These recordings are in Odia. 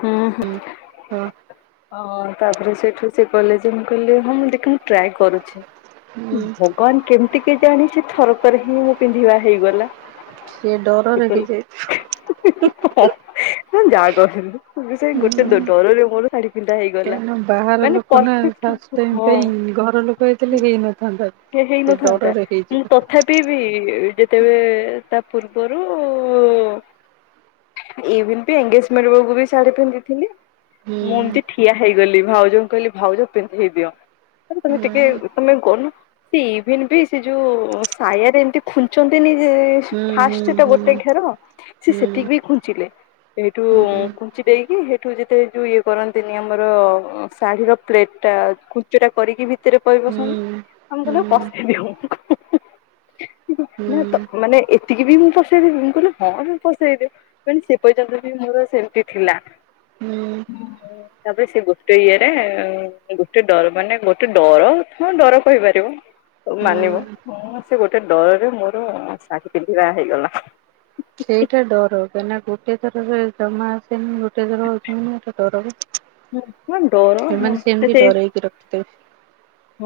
ହୁଁ-ହୁଁ। ହଁ ତାପରେ ସେଇଠୁ ସେ କହିଲେ ଯେ ମୁଁ କହିଲି ହଁ ମୁଁ ଦେଖି ମୁଁ ଟ୍ରାଏ କରୁଛି। ଭଗବାନ୍ କେମ୍ତି କେଜାଣି ସେ ଥରକରେ ହିଁ ମୁଁ ପିନ୍ଧିବା ହେଇଗଲା। ସିଏ ସେ ଡରରେ କହିଲେ ହେଇଯାଏ, ହୁଁ-ହୁଁ। ଯାହା [unintelligible] ମୁଁ ସେଇ ଗୋଟେ ଡରରେ ମୋର ଶାଢ଼ୀ କାହିଁକିନା ବାହାର ଲୋକ ନା ଫାଷ୍ଟ ଟାଇମ୍ ହଁ ପାଇଁ, ଘର ଲୋକ ହେଇଥିଲେ ହେଇନଥାନ୍ତା। ସିଏ ସେ ହେଇନଥାନ୍ତା, ଡରରେ ମୁଁ ହେଇଯିବ ଟୋ ତଥାପି ବି ଯେତେବେଳେ ତା ପୂର୍ବରୁ ଇଭିନ୍ ବି ଏନ୍ଗେଜମେଣ୍ଟ ବେଳକୁ ବି ଶାଢୀ ପିନ୍ଧିଥିଲି। ହୁଁ ମୁଁ ଏମ୍ତି ଠିଆ ହେଇଗଲି, ଭାଉଜଙ୍କୁ କହିଲି ଭାଉଜ ପିନ୍ଧେଇ ଦିଅ। ଖାଲି ତମେ ହୁଁ ଟିକେ ତମେ [unintelligible] ସେ ଇଭିନ୍ ବି ସେ ଯୋଉ ସାୟାରେ ଏମିତି ଖୁଛନ୍ତିନି ଯେ ହୁଁ ଫାର୍ଷ୍ଟ ଟା ହୁଁ ଗୋଟେ ଘେର ସେ ହୁଁ ସେତିକି ବି ଖୁଞ୍ଚିଲେ। ସେଇଠୁ ହୁଁ ହୁଁ ଖୁଞ୍ଚି ଦେଇକି ସେଇଠୁ ଯେତେ ଯୋଉ ଇଏ କରନ୍ତିନି ଆମର ଶାଢୀର ପ୍ଲେଟ ଟା ଖୁଞ୍ଚଟା କରିକି ଭିତେରେ ହୁଁ [unintelligible] ଆମେ ହୁଁ ହୁଁ କହିଲୁ ପସେଇ ଦିଅ, ହୁଁ-ହୁଁ-ହୁଁ। ନା ତ ହୁଁ ମାନେ ଏତିକି ବି ମୁଁ ପସେଇଦବି, ମୁଁ କହିଲି ହଁ ପସେଇଦିଅ। ଦେନ୍ ସେ ପର୍ଯ୍ୟନ୍ତ ବି ମୋର ସେମ୍ତି ଥିଲା। ହୁଁ। [inaudible] ତାପରେ ସେ ଗୋଟେ ଇଏରେ ଗୋଟେ ଡର ମାନେ ଗୋଟେ ଡର ହଁ ଡର କହିପାରିବ ମାନିବ। ହଁ ସେ ଗୋଟେ ଡରରେ ମୋର ଶାଢୀ ପିନ୍ଧିବା ହେଇଗଲା। ସେଇଟା ଡର କାହିଁକି ନା ଗୋଟେ ଥରରେ ଜମା ଆସେନି ଗୋଟେ ଥର ହଉଚି ମାନେ ଏଇଟା ଡର ବା। ହୁଁ ନା ଡର ହଁ ସେ ସେଇ ରଖି ତ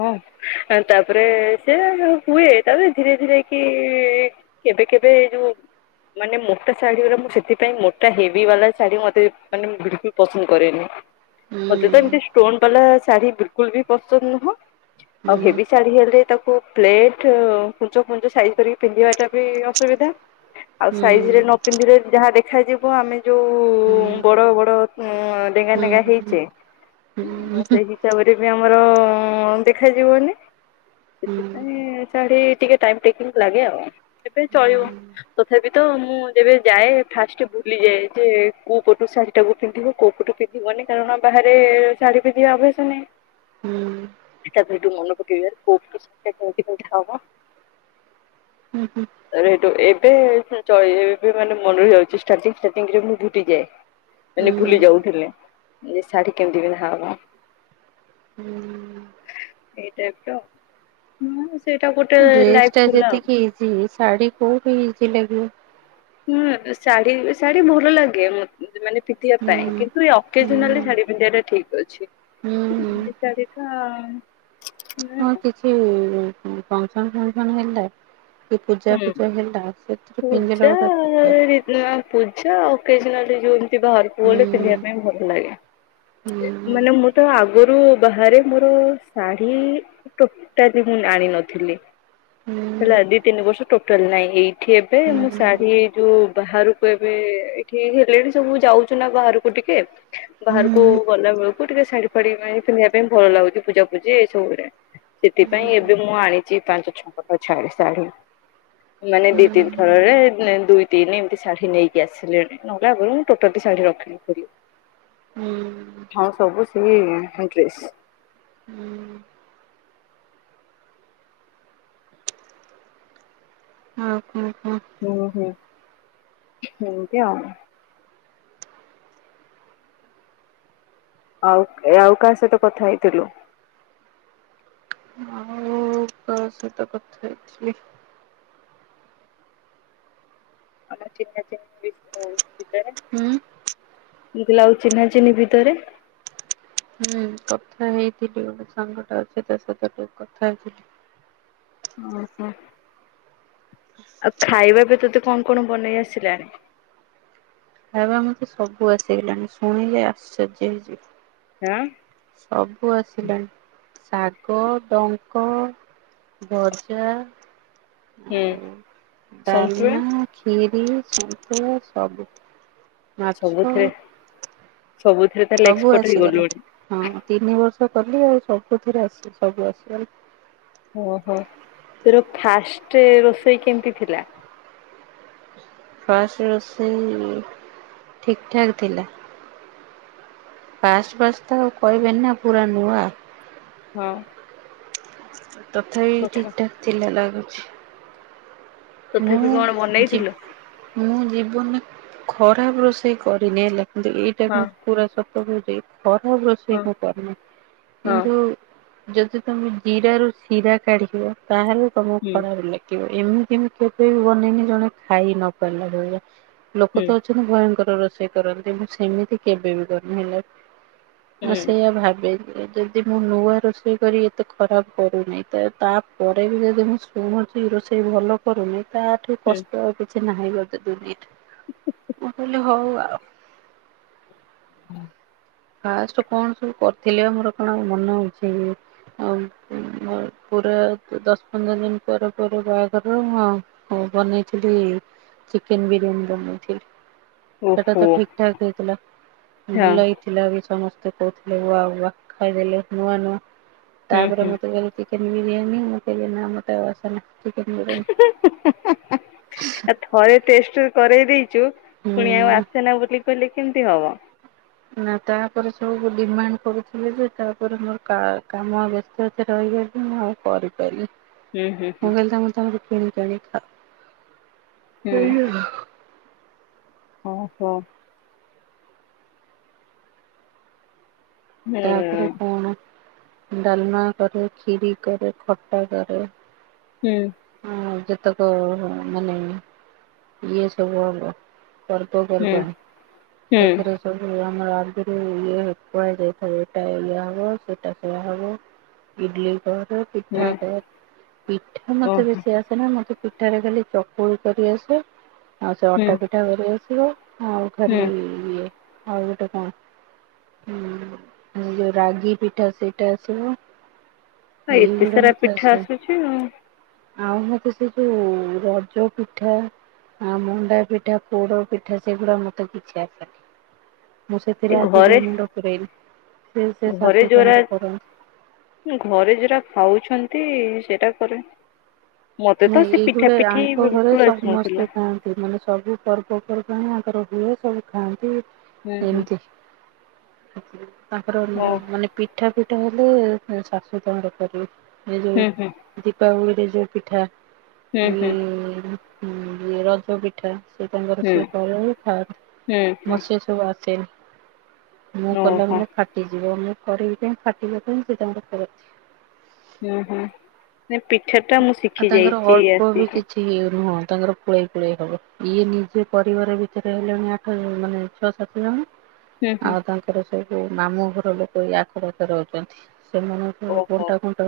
ହଁ ତାପରେ ସେ ହୁଏ ତାପରେ ଧୀରେ ଧୀରେ କି କେବେ କେବେ ଏ ଯୋଉ ମାନେ ମୋଟା ଶାଢୀ ଗୁରା ମୁଁ ସେଥିପାଇଁ ମୋଟା ହେଭି ବାଲା ଶାଢୀ ମତେ ମାନେ ବିଲକୁଲ ପସନ୍ଦ କରେନି। ମୋତେ ତ ହୁଁ ଏମିତି ଷ୍ଟୋନ୍ ବାଲା ଶାଢୀ ବିଲକୁଲ ବି ପସନ୍ଦ ନୁହଁ। ହୁଁ ଆଉ ହେଭି ଶାଢୀ ହେଲେ ତାକୁ ପ୍ଲେଟ କୁଞ୍ଚ ଫୁଞ୍ଚ ସାଇଜ କରିକି ପିନ୍ଧିବା ଟା ବି ଅସୁବିଧା। ଆଉ ହୁଁ ସାଇଜ ରେ ନ ପିନ୍ଧିଲେ ଯାହା ଦେଖାଯିବ ଆମେ ଯୋଉ ହୁଁ ବଡ ବଡ ଉଁ ଡେଙ୍ଗା ହୁଁ ଡେଙ୍ଗା ହେଇଚେ ହୁଁ ହୁଁ ସେଇ ହିସାବରେ ବି ଆମର ଦେଖାଯିବନି। ଡ୍ରେସ ସେଥିପାଇଁ ଶାଢି ଟିକେ ଟାଇମ୍ ଟେକିଙ୍ଗ୍ର ରସକି ଲାଗେ ଆଉ ଏବେ ଚଳିବ। ତ୍କ ତଥାପି ତ ମୁଁ ଯେବେ ଯାଏ ଫାଷ୍ଟ ଭୁଲିଯାଏ ଯେ କୋଉ ପଟୁ ସାଢୀ ଟାକୁ ପିନ୍ଧିବି କୋଉ ପଟୁ ପି ଯିବନି କାରଣ ବାହାରେ ଶାଢ଼ୀ ପିନ୍ଧିବା ଅଭ୍ୟାସ ନାହିଁ। ହୁଁ ତା'ପରେ ହେଠୁ ମନେ ପକେଇଲି ଆରେ କୋଉଠି [unintelligible] ହବ। ହୁଁ ହୁଁ ଏବେ ଏଠୁ ଏବେ ଚ ଏବେ ମାନେ ମନେରହିଯାଉଛି ଷ୍ଟାଟିଙ୍ଗ ଷ୍ଟାଟିଙ୍ଗରେ ମୁଁ ଭୁଲିଯାଏ। ମାନେ ଭୁଲି ଯାଉଥିଲେ ଶାଢୀ କେମିତି [unintelligible] ହୁଁ ଏଇଟାଇପ ର ହୁଁ ସେଇଟା ଗୋଟେ ଲାଇଫ ଥିଲା ଆଉ ଇଏ ଶାଢ଼ୀ କୋଉଠି ଇଜି ଲାଗିବ। ହୁଁ ଶାଢୀ ଶାଢୀ ଭଲ ଲାଗେ ମୋତ ମାନେ ପିନ୍ଧିବା ହୁଁ ପାଇଁ କିନ୍ତୁ ହୁଁ ଏକେଜନାଲି ଶାଢୀ ପିନ୍ଧିବାଟା ଠିକ୍। ଅଛି। ହୁଁ ହୁଁ ଏ ଶାଢ଼ୀ ଟା ଆମ୍ ହଁ କିଛି ଫଙ୍କସନ ଫଙ୍କସନ ହେଲା କି ହୁଁ। ପୂଜାଫୂଜା ହେଲା ସେଥିରେ ପିନ୍ଧିଲେ ଗୋଟା ପ୍ରକାର। ନା ପୂଜା ଓକେଜନାଲି ଯୋଉ ଘରକୁ ହୁଁ ଗଲେ ପିନ୍ଧିବା ପାଇଁ ଭଲ ଲାଗେ। ହୁଁ ମାନେ ମୁଁ ତ ଆଗରୁ ବାହାରେ ମୋର ଶାଢୀ ଟୋଟାଲି ମୁଁ ଆଣି ନଥିଲି। ହୁଁ ହେଲା ହୁଁ ଦି ତିନି ବର୍ଷ ଟୋଟାଲ ନାହିଁଁ। ଏଇଠି ଏବେ ହୁଁ ମୁଁ ଶାଢୀ ଯୋଉ ବାହାରକୁ ଏବେ ଏଠି ହେଲେଣି ସବୁ ଯାଉଛୁ ନା ବାହାରକୁ ଟିକେ ବାହାରକୁ ହୁଁ ଗଲା ବେଳକୁ ଟିକେ ଶାଢୀ ଫାଡି ପିନ୍ଧିବା ପାଇଁ ଭଲ ଲାଗୁଚଛି ପୂଜାପୂଜି ଏଇ ସବୁରେ ହୁଁ ସେଥିପାଇଁ ଏବେ ମୁଁ ଆଣିଛି ପାଞ୍ଚ ଛଅଟା ଛା ଶାଢୀ। ମାନେ ଦି ତିନି ଥରରେ ଦୁଇ ତିନି ଏମିତି ଶାଢୀ ନେଇକି ଆସିଲିଣି। ନହେଲେ ଆଗରୁ ମୁଁ ଟୋଟାଲି ଶାଢୀ ରଖିନଥିଲି। ହୁଁ ହଁ ସବୁ ସିଏ ହାଙ୍କଲେସ୍। ହୁଁ ହଁ ହଁ ହଁ ହୁଁ ହୁଁ ସେମତି ଆଉ ଆଉ ଆଉ କାହା ସହିତ କଥା ହେଇଥିଲୁ? ଆଉ ତୋ ସହିତ କଥା ହେଇଥିଲି। ଆମ ଚିହ୍ନା ଚିହ୍ନି [unintelligible] ଥିବେ। ହୁଁ ମୁଁ କହିଲି ଆଉ ଚିହ୍ନା ଚିହ୍ନି ଭିତରେ ଏ କଥା ହେଇକି ଟି ଗୋଟେ ସାଙ୍ଗଟେ ଅଛି ତା ସହିତ ଟିକେ କଥା ହେଇଥିଲି। ଆଉ ଖାଇବା ବି ତତେ କଣ କଣ ବନେଇ ଆସିଲା? ଖାଇବା ମତେ ସବୁ ଆସିଗଲାଣି ଶୁଣିଲେ ଆଶ୍ଚର୍ଯ୍ୟ ହେଇଯି ଏଅଁ ସବୁ ଆସିଲାଣି ଶାଗ, ଡଙ୍କ ଭଜା ହୁଁ ଆଉ ସନ୍ତୁଳା ଡାଲମା ଖିରି, ସନ୍ତୁଳା ସବୁ ମାଛ। ସବୁଥିରେ ସବୁଥିରେ ତାହେଲେ ସବୁ ଏକ୍ସପର୍ଟ ଆସିଗଲା। ହେଇଗଲୁଣି? ହଁ ତିନି ବର୍ଷ କଲି ଆଉ ସବୁଥିରେ ଆସି ସବୁ ଆସିଲାଣି। ଓହୋ ତୋର ଫାଷ୍ଟେ ରୋଷେଇ କେମତି ଥିଲା? ଫାଷ୍ଟେ ରୋଷେଇ ଠିକ୍ ଠାକ୍ ଥିଲା। ଫାଷ୍ଟ୍ ଫାଷ୍ଟ୍ ତ ଆଉ କହିବେନି ନା ପୁରା ନୂଆ। ହଁ। ତଥାପି ତଥା ଠିକ୍ ଠାକ୍ ଥିଲା ଲାଗୁଛି। ମୁଁ ତଥାପି ଆ କଣ ଯି ବନେଇଥିଲୁ? ମୁଁ ଜୀବନରେ ଖରାପ ରୋଷେଇ କରିନି ହେଲା କିନ୍ତୁ ଏଇଟା ହଁ କଁ ପୁରା ସ ତରେରେ ଖରାପ ହଁ ରୋଷେଇ ମୁଁ କରନେଇ ହଁ କିନ୍ତୁ ଯଦି ତମେ ଜିରାରୁ ଶିରା କାଢ଼ିବ ତାହେଲେ ତମୁ ହୁଁ ଖରାପ ଲାଗିବ। ଏମି ତି ମୁଁ କେବେ ବି ବନେଇନି ଜଣେ ଖାଇ ନ ପାରିଲା ଭଳିଆ ଲୋକ ହୁଁ ତ ଅଛନ୍ତି ତୁମୁ ଭୟଙ୍କର ରୋଷେଇ କରନ୍ତି ମୁଁ ସେମିତି କେବେ ବି କରନି ହେଲା। ମୁଁ ହୁଁ ସେଇଆ ଭାବେ। ଏଇଟା ଯଦି ମୁଁ ନୂଆ ରୋଷେଇ କରି ଏତେ ଖରାପ କରୁନେଇ ତ ତାପରେ ବି ଯଦି ମୁଁ କୁହନ୍ତି ରୋଷେଇ ଭଲ କରୁନେଇ ତାଠୁ ହୁଁ କଷ୍ଟ ଆଉ କିଛି ନାହିଁ ଗୋଟେ ଦୁନୀରେ ମୁଁ କହିଲି ହଉ ଆଉ ଫାଷ୍ଟ କଣ ସବୁ କରିଥିଲି ବା ମୋର କଣ ଆଉ ମନ ଅଛି କି? ଆଉ ପୁ ମ ପୁରା ଦଶ ପନ୍ଦର ଦିନ ପରେ ପରେ ବାହାଘରର ମୁଁ ଆଉ ହଁ ବନେଇଥିଲି ଚିକେନ୍ ବିରିୟାନୀ ବନେଇଥିଲି। ସେଟା ଓହୋ ତ ଠିକ୍ ଠାକ୍ ହେଇଥିଲା ହଁ ଭଲଲାଇ ଥିଲା ବି ସମସ୍ତେ କହୁଥୁଲେ ୱାଆ ୱାଆ ଖାଇ ଦେଲେ ନୂଆ ନୂଆ ହୁଁ ତାପରେ ମତେ କହିଲେ ଚିକେନ୍ ବିରିୟାନୀ ମତେ ବିନା ମତେ ଆଉ ଅସେନା। ଚିକେନ୍ ହୁଁ। ବିରିୟାନୀ। ଆ ଥରେ ଟେଷ୍ଟ କରେଇ ଦେଇଚୁ ଫୁଣି ଆଉ ହୁଁ ଆସେନା ବୋଲି କହିଲେ କେମିତି ହବ? ନାଁ ତାପରେ ସବୁ ଡିମାଣ୍ଡ କରୁଥୁଲେ ଯେ ତାପରେ ମୋର କା କାମ ବ୍ୟସ୍ତ ତା ରହିଯାଉଚି ମୁଁ ଆଉ କରି କଇଲି ହୁଁ ହୁଁ ମୁଁ ହୁଁ କହିଲି ତମେ ତମର କିଣିକି ଆଣି ଖାଅ। ହୁଁ ଏଇ ଆହ ଅଁ ସ ହୁଁ ତାପରେ ହୁଁ କଣ ଡାଲମା କରେ, ଖିରି କରେ, ଖଟା କରେ। ହୁଁ। ଆଉ ଯେତେକ ହଁ ମାନେ ଇଏ ସବୁ ହଲା ହୁଁ ପର୍ବପର୍ବାଣୀ ସେଥିରେ ସବୁ ଆମର ଆଗୁରୁ ଇଏ ହେ ଖୁଆଇ ଦେ ହୋ ଏଟା ଏଇଆ ହବ ସେଟା ସେଇଆ ହବ ଇଡ଼ିଏ ଖ ଓ ପିଠା ହୁଁ ଖାଇଆ। ପିଠା ମତେ ଓହୋ ବେଶି ଆ ସେନା ମତେ ପିଠାରେ ଖାଲି ଚକୁଳି କରି ଆସିବ ଆଉ ସେ ହୁଁ ଅଟା ପିଠା କରି ଆସିବ। ଆଉ ହୁଁ ଖାଲି ଇଏ ଆଉ ଗୋଟେ କଣ ହୁଁ ରାଗି ପିଠା ସେଇଟା ଆସିବ। ଏଇ ଏତେ ସାରା ପିଠା ଗଡ଼ମଥାସ [inaudible] ଆସୁଛି ଆଉ ଆଉ ମତେ ସେ ଯୋଉ ରଜ ପିଠା ହଁ ମଣ୍ଡା ପିଠା ପୋଡ ପିଠା ସେଗୁଡା ମତେ କିଛି ଆସେନି। ମୁଁ ସେଥିରେ ଏ ଆଜି ଘରେ ଯାଏ ମୁଣ୍ଡ ପୂରେଇନି। ଘରେ ଜଉରା ଘରେ ଯଉରା ଖାଉଛନ୍ତି ସେରା କରେ। ମତେ ତ ନାଇଁ ସେ ପିଠା ଏଇଗୁଟେ ପିଠି ଆଙ୍କ ଘରେ ବିଲକୁଲୁ ସମସ୍ତେ ଆସୁନଥିଲା। ଖାଆନ୍ତି ମାନେ ସବୁ ପର୍ବପର୍ବାଣି ଆଙ୍କର ହୁଏ ସବୁ ଖାଆନ୍ତି ହୁଁ ହୁଁ ଏମିତି ତାଙ୍କର ହୁଁ। ମାନେ ପିଠା ପିଠା ହେଲେ ଶାଶୁ ତାଙ୍କର କରିବେ ଏ ହୁଁ ହୁଁ ଯୋଉ ଦୀପାବଳି ରେ ଯୋଉ ପିଠା ହୁଁ ହୁଁ। ଇଏ ରଜ ପିଠା ସିଏ ତାଙ୍କର ହୁଁ ସିଏ କରାହୁଏ ଖାଅ ହୁଁ ହୁଁ ମସେସ ଆସେନି ମୁଁ କଲା ଓହୋ ମାନେ ଫାଟ ଫାଟିଯିବ ମୁଁ କରିବି କାଇଁ ଫାଟିବ କାଇଁ ସେତାଙ୍କର କରନ୍ତି। ହୁଁ ହୁଁ ସେ ପିଠାଟା ମୁଁ ଶିଖି ଯାଇଛି ଆସିକି। ହଁ ତାଙ୍କର ପୁଳେଇ ପୁଳେଇ ହବ ଇଏ ନିଜେ ପରିବାର ଭିତରେ ହେଲେଣି ଆଠ ମାନେ ଛଅ ସାତ ଜଣ ହୁଁ ହୁଁ। ଆଉ ତାଙ୍କର ସବୁ ମାମୁଁ ଘର ଲୋକ ଇୟାକ ରହୁଛନ୍ତି ସେମାନଙ୍କ ଓହୋ ବଣ୍ଟା କୁଣ୍ଟା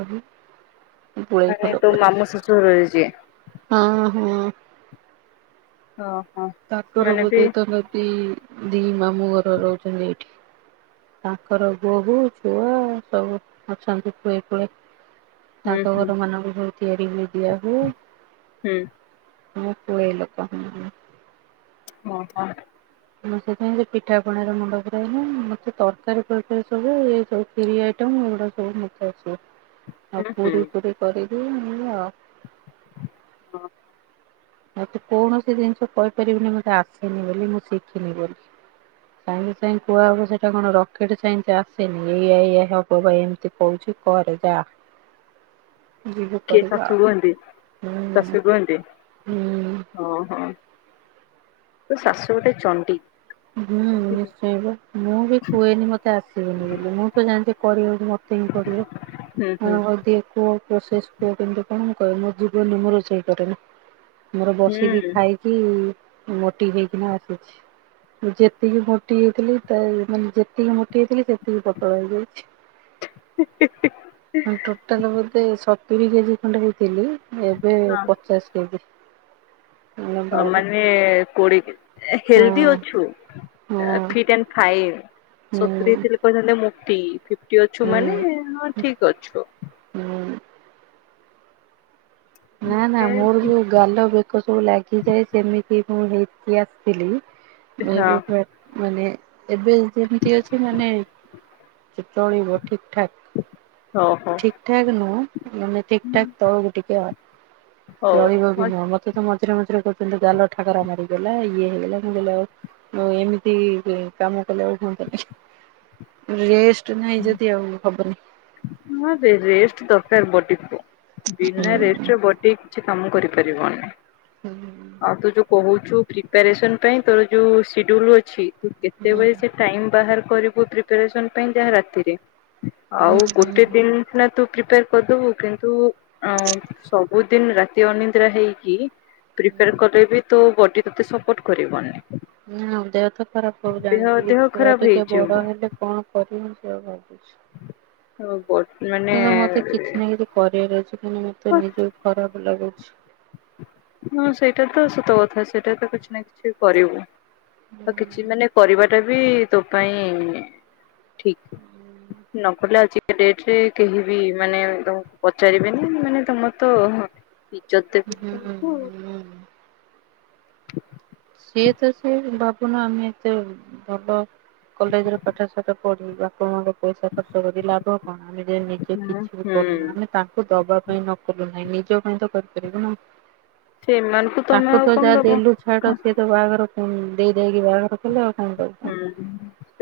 ହୁଏ। ମାନେ ତୋ ମାମୁଁ ସଶୁର ରହିଛି। ହଁ ହଁ। ହଁ। ତାଙ୍କର ବୋଧେ ତ ଦିଦି ମାମୁଁ ଘର ରହୁଛନ୍ତି ଏଇଠି। ତାଙ୍କର ବୋହୂ ପୁଅ ସବୁ ଅଛନ୍ତି ପୁଳେ ପୁଳେ। ହୁଁ ତାଙ୍କ ହୁଁ ଘର ମାନଙ୍କୁ ସବୁ ତିଆରି ହୁଏ ଦିଆ ହୁଏ। ହୁଁ ହଁ ପୁଳେଇ ଲୋକ। ହଁ ହଁ। ମୁଁ ସେଥିପାଇଁ ସେ ପିଠା ପଣାରେ ମୁଣ୍ଡ ପୁରାଏନି ମତେ ତରକାରୀ ଫରକାରି ସବୁ ଏ ସବୁ ଖିରି ଆଇଟମ ଏଗୁଡାକ ସବୁ ମତେ ଆସିବ ଆଉ ପୁରୀ ହୁଁ। ଫୁରୀ କରିବି ଏମିତି ଆଉ। ହଁ। ମତେ କୌଣସି ଜିନିଷ କହିପାରିବିନି ମତେ ଆସିନି ବୋଲି ମୁଁ ଶିଖିନି ବୋଲି। ସାଙ୍ଗେ ସାଙ୍ଗେ କୁହାହବ ସେଇଟା କଣ ରକେଟ ସାଇନ୍ସ ଆସେନି ଏଇଆ ଇଆ ହବ ବା ଏମତି। ଏ କହୁଛି କରେ ଯା। ଯିବୁ କିଏ କରିବା ସାସୁ ଆଉ କୁହନ୍ତି ହୁଁ ସାସୁ କୁହନ୍ତି? ହୁଁ। ହଁ ହଁ ତୋ ଶାଶୁ ଗୋଟେ ଚଣ୍ଡି। ହୁଁ ନିଶ୍ଚୟପା। ମୁଁ ବି କୁହେନି ମୋତେ ଆସିବନି ବୋଲି ମୁଁ ତ ଜାଣିଛି କରିିବାକୁ ମତେ ହିଁ ପଡ଼ିବ। ହ ହୁଁ ହଉ ଟିକେ କୁହ ପ୍ରୋସେସ ପୁଅ କିନ୍ତୁ କଣ କହେ ମୋ ଜୀବନେ ମୁଁ ରୋଷେଇ କରେନି ମୋର ବସିକି ହୁଁ ଖାଇ କି ମୋଟି ହେଇକିନା ଆସିଛି। ମୁଁ ଯେତିକି ମୋଟି ହେଇଥିଲି ତା ମାନେ ଯେତିକି ମୋଟି ହେଇଥିଲି ସେତିକି ପତଳା ହେଇଯାଇଛି। ହି ହି ହି। ମାନେ ଟୋଟାଲ ବୋଧେ ସତୁରି କେଜି ଖଣ୍ଡେ ହେଇଥିଲି ଏବେ ହଁ ପଚାଶ କେଜି। ମାନେ ଆ ଭାବେ ମାନେ କୋଡି ହେଲଦି ହଁ ଅଛୁ ହଁ ଫିଟ୍ ଆଣ୍ଡ ଫାଇନ, ହୁଁ ସତୁୁରି ଥିଲେ କହିଥାନ୍ତେ ମୋଟି-ଇ। ଅଛୁ ମାନେ-ଏ, ହୁଁ ହଁ ଠିକ ଅଛୁ। ହୁଁ। ନା ନା ମୋର ଯୋଉ। ଗାଲ ବେକ ସବୁ ଲାଗିଯାଏ, ସେମିତି ମୁଁ ହେଇକି ଆସିଥିଲି, ମୁଁ ହଁ ଏବେ ପୁରା ମାନେ ଏବେ ଯେମିତି ଅଛି ମାନେ, ଚଳିବ ଠିକ ଠାକ। ଓହୋ। ଠିକ ଠାକ ନୁହଁ, ଆମେ ଠିକ ଠାକ ତଳୁକୁ ଟିିକେ ଆଉ। ଚଳିବ ବି ହଉ। ନୁହଁ। ମତେ ତ ମଝିରେ ମଝିରେ କହୁଛନ୍ତି ଗାଲ ଠାକରା ମାରିଗଲା, ଇଏ ହେଇଗଲା। ମୁଁ କହିଲି ଆଉ ମୁଁ ଏମିତି କାମ କଲେ ଆଉ ହୁଅନ୍ତା ନି। ରେଷ୍ଟ ନାଇଁ ଯଦି ଆଉ ହବନି। ନା ରେଷ୍ଟ ଦରକାର ବଡିକୁ। ହୁଁ ବିନା ରେଷ୍ଟରେ ବଡି ଠିକ କିଛି କାମ କରିପାରିବନି। ହୁଁଁ ଆଉ ତୁ ଯୋଉ କୋହୁଛୁ ପ୍ରିପାରେସନ ପାଇଁ, ତୋର ଯୋଉ ସିଡ୍ୟୁଲ ଅଛି, ତୁ ହୁଁ କେତେବେଳେ ସେଇ ଟାଇମ ବାହାର କରିବୁ ପ୍ରିପାରେସନ ପାଇଁ ଯାହା ରାତିରେ। ଆଉ ହୁଁ ଗୋଟେ ହୁଁ। ଦିନ ସିନା ତୁ ପ୍ରିପାର କରିଦବୁ, କିନ୍ତୁ ସବୁଦିନ ରାତି ଅନିଦ୍ରା ହେଇକି ପ୍ରିପାର କଲେ ବି, ତୋ ବଡି ତତେ ସପୋର୍ଟ କରିବନି। ନା ଦେହ ତ ଖରାପ ହବ ଦେହ ଜାଣିଛି, ଦେହ ଛୁଆ ଖରାପ ଟିକେ ହେଇଯିବ। ବଡ ହେଲେ କଣ କରିିମି ସେଇୟା ଭାବୁଚି। ହଁ ବଡ ମାନେ କିଛି ନା କିଛି କରିବାର ଅଛି, କିନ୍ତୁ ମତେ ନିଜକୁ ଖରାପେ ଲାଗୁଛି। ହଁ ସେଇଟା ତ ସତ କଥା, ସେଇଟା ତ କିଛି ନା କିଛି କରିବୁ। ଆଉ କିଛି ମାନେ କରିବା ଟା ବି ତୋ ପାଇଁ ଠିକ୍, ନକଲେ ଆଜି ଡେଟ୍ରେ କେହିିବି ମାନେ ତମକୁ ପଚାରିବେନି ମାନେ ତମର ତ ଇଯତ୍ ଦେବେ ହୁଁ ହୁଁ। ସିଏ ତ ସିଏ, ଭାବୁନ ଆମେ ଏତେ ଭଲ କଲେଜରେ ପାଠ ଶାଠ ପଢି ବାପମାଆଙ୍କ ପଇସା ଖର୍ଚ୍ଚ କରି, ଲାଭ କଣ? ଆମେ ଯେ ନିଜେ ହୁଁ। କିଛି ବି କରୁନା ଆମେ ତା ଦବା ପାଇଁ ନକଲୁ ନାହିଁ, ନିଜ ପାଇଁ ତ କରିପାରିବୁ ନା? ସେମାନଙ୍କୁ ତମେ ତାଙ୍କୁ ଆଉ ତ କଣ ଯାହା ଦବ ଦେଲୁ ଛାଡ, ସିଏ ତ ବାହାଘର ପୁଣି ଦେଇ ଦାଇକି ବାହାଘର କଲେ ଆଉ କଣ ହୁଁ। କରିବୁ।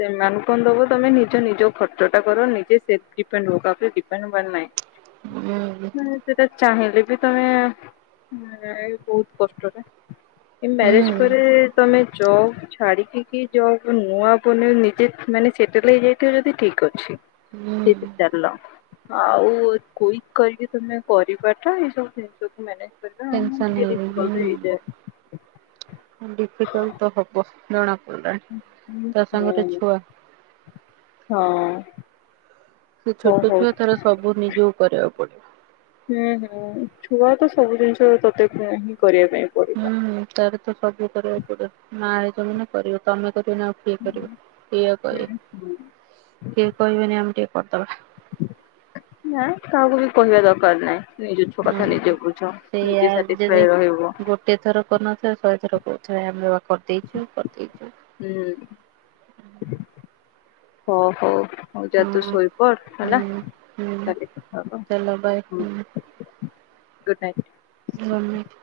ସେମାନଙ୍କୁ କଣ ଦବ, ତମେ ନିଜ ନିଜ ଖର୍ଚ୍ଚ ଟା କର, ନିଜେ ସେପ ଡିପେଣ୍ଡ ହୁଅ। କାହା ଉପରେ ଡିପେଣ୍ଡ ହବାର ନାହିଁ। [unintelligible] ସେଟା ଚାହିଁଲେ ବି ତମେ, ଏଁ ବହୁତ କଷ୍ଟରେ ଏ ହୁଁ ମ୍ୟାରେଜ୍ ହୁଁ। ପରେ, ତମେ ଜବ୍ ଛାଡ଼ିିକି କି ଜବ୍ ନୂଆ ବନେଇ ନିଜେ ମାନେ ସେଟଲ୍ ହେଇଯାଇଥିବ ଯଦି ଠିକ୍ ଅଛି। ହୁଁ ସେଇଥିରେ ଚାଲୀଲ। ଆଉ କ୍ୱିକ୍ କରିକି ତମେ କରିବାଟା, ଏଇ ସବୁ ଜିନିଷକୁ ମାନେଜ ଟେନ୍ସନ୍ ହେଇକି ହୁଁ, ଡିଫିକଲ୍ଟ ତ ହବ ଜଣା ପଡିଲାଣି ହୁଁ ତା ହୁଁ ସାଙ୍ଗରେ ହୁଁ ଛୁଆ ହଁ। ତୁ ହଉ ଛୋଟ ହଉ। ଛୁଆ ତାର ସବୁ ନିଜକୁ କରିବାକୁ ପଡିବ। ହୁଁ ହୁଁ, ଛୁଆ ତ ସବୁ ଜିନିଷ ତତେ ହୁଁ ହିଁ କରିବା ପାଇଁ ପଡ ହୁଁ, ତାର ତ ସବୁ କରିବାକୁ ପଡିବ। ମା ହେଇଚ ମାନେ କରିବ ତମେ କରିବନି ଆଉ କିଏ କରିବେ, ଏଇଆ ହୁଁ କହିବେ। ହୁଁ କିଏ କହିବେନି ଆମେ ଟିକେ କରିଦବା। ନାଁ କାହାକୁ ବି କହିବା ଦରକାର ନାଇ। ନିଜ ଛୁଆ କଥା ନିଜେ ହୁଁ। ବୁଝ ନିଜେ ସାଟିସ୍ଫାଏ ରହିବ। ଗୋଟଏ ଥର କରିନଥିବେ, ଶହେ ଥର କହୁଥିବେ ଆମେ ବା କରିଦେଇଚୁ କରିଦେଇଚୁ। ହୁଁ, ହ ହୋଉ। ହୋଉ ଯା ତୁ ହଁ ଶୋଇପଡ୍ ହୁଁ ହେଲା, ହୁଁ କାଲି କଥା ହବା ଆଉ ଚାଲ ବାଏ ହୁଁ। Good night. Good night.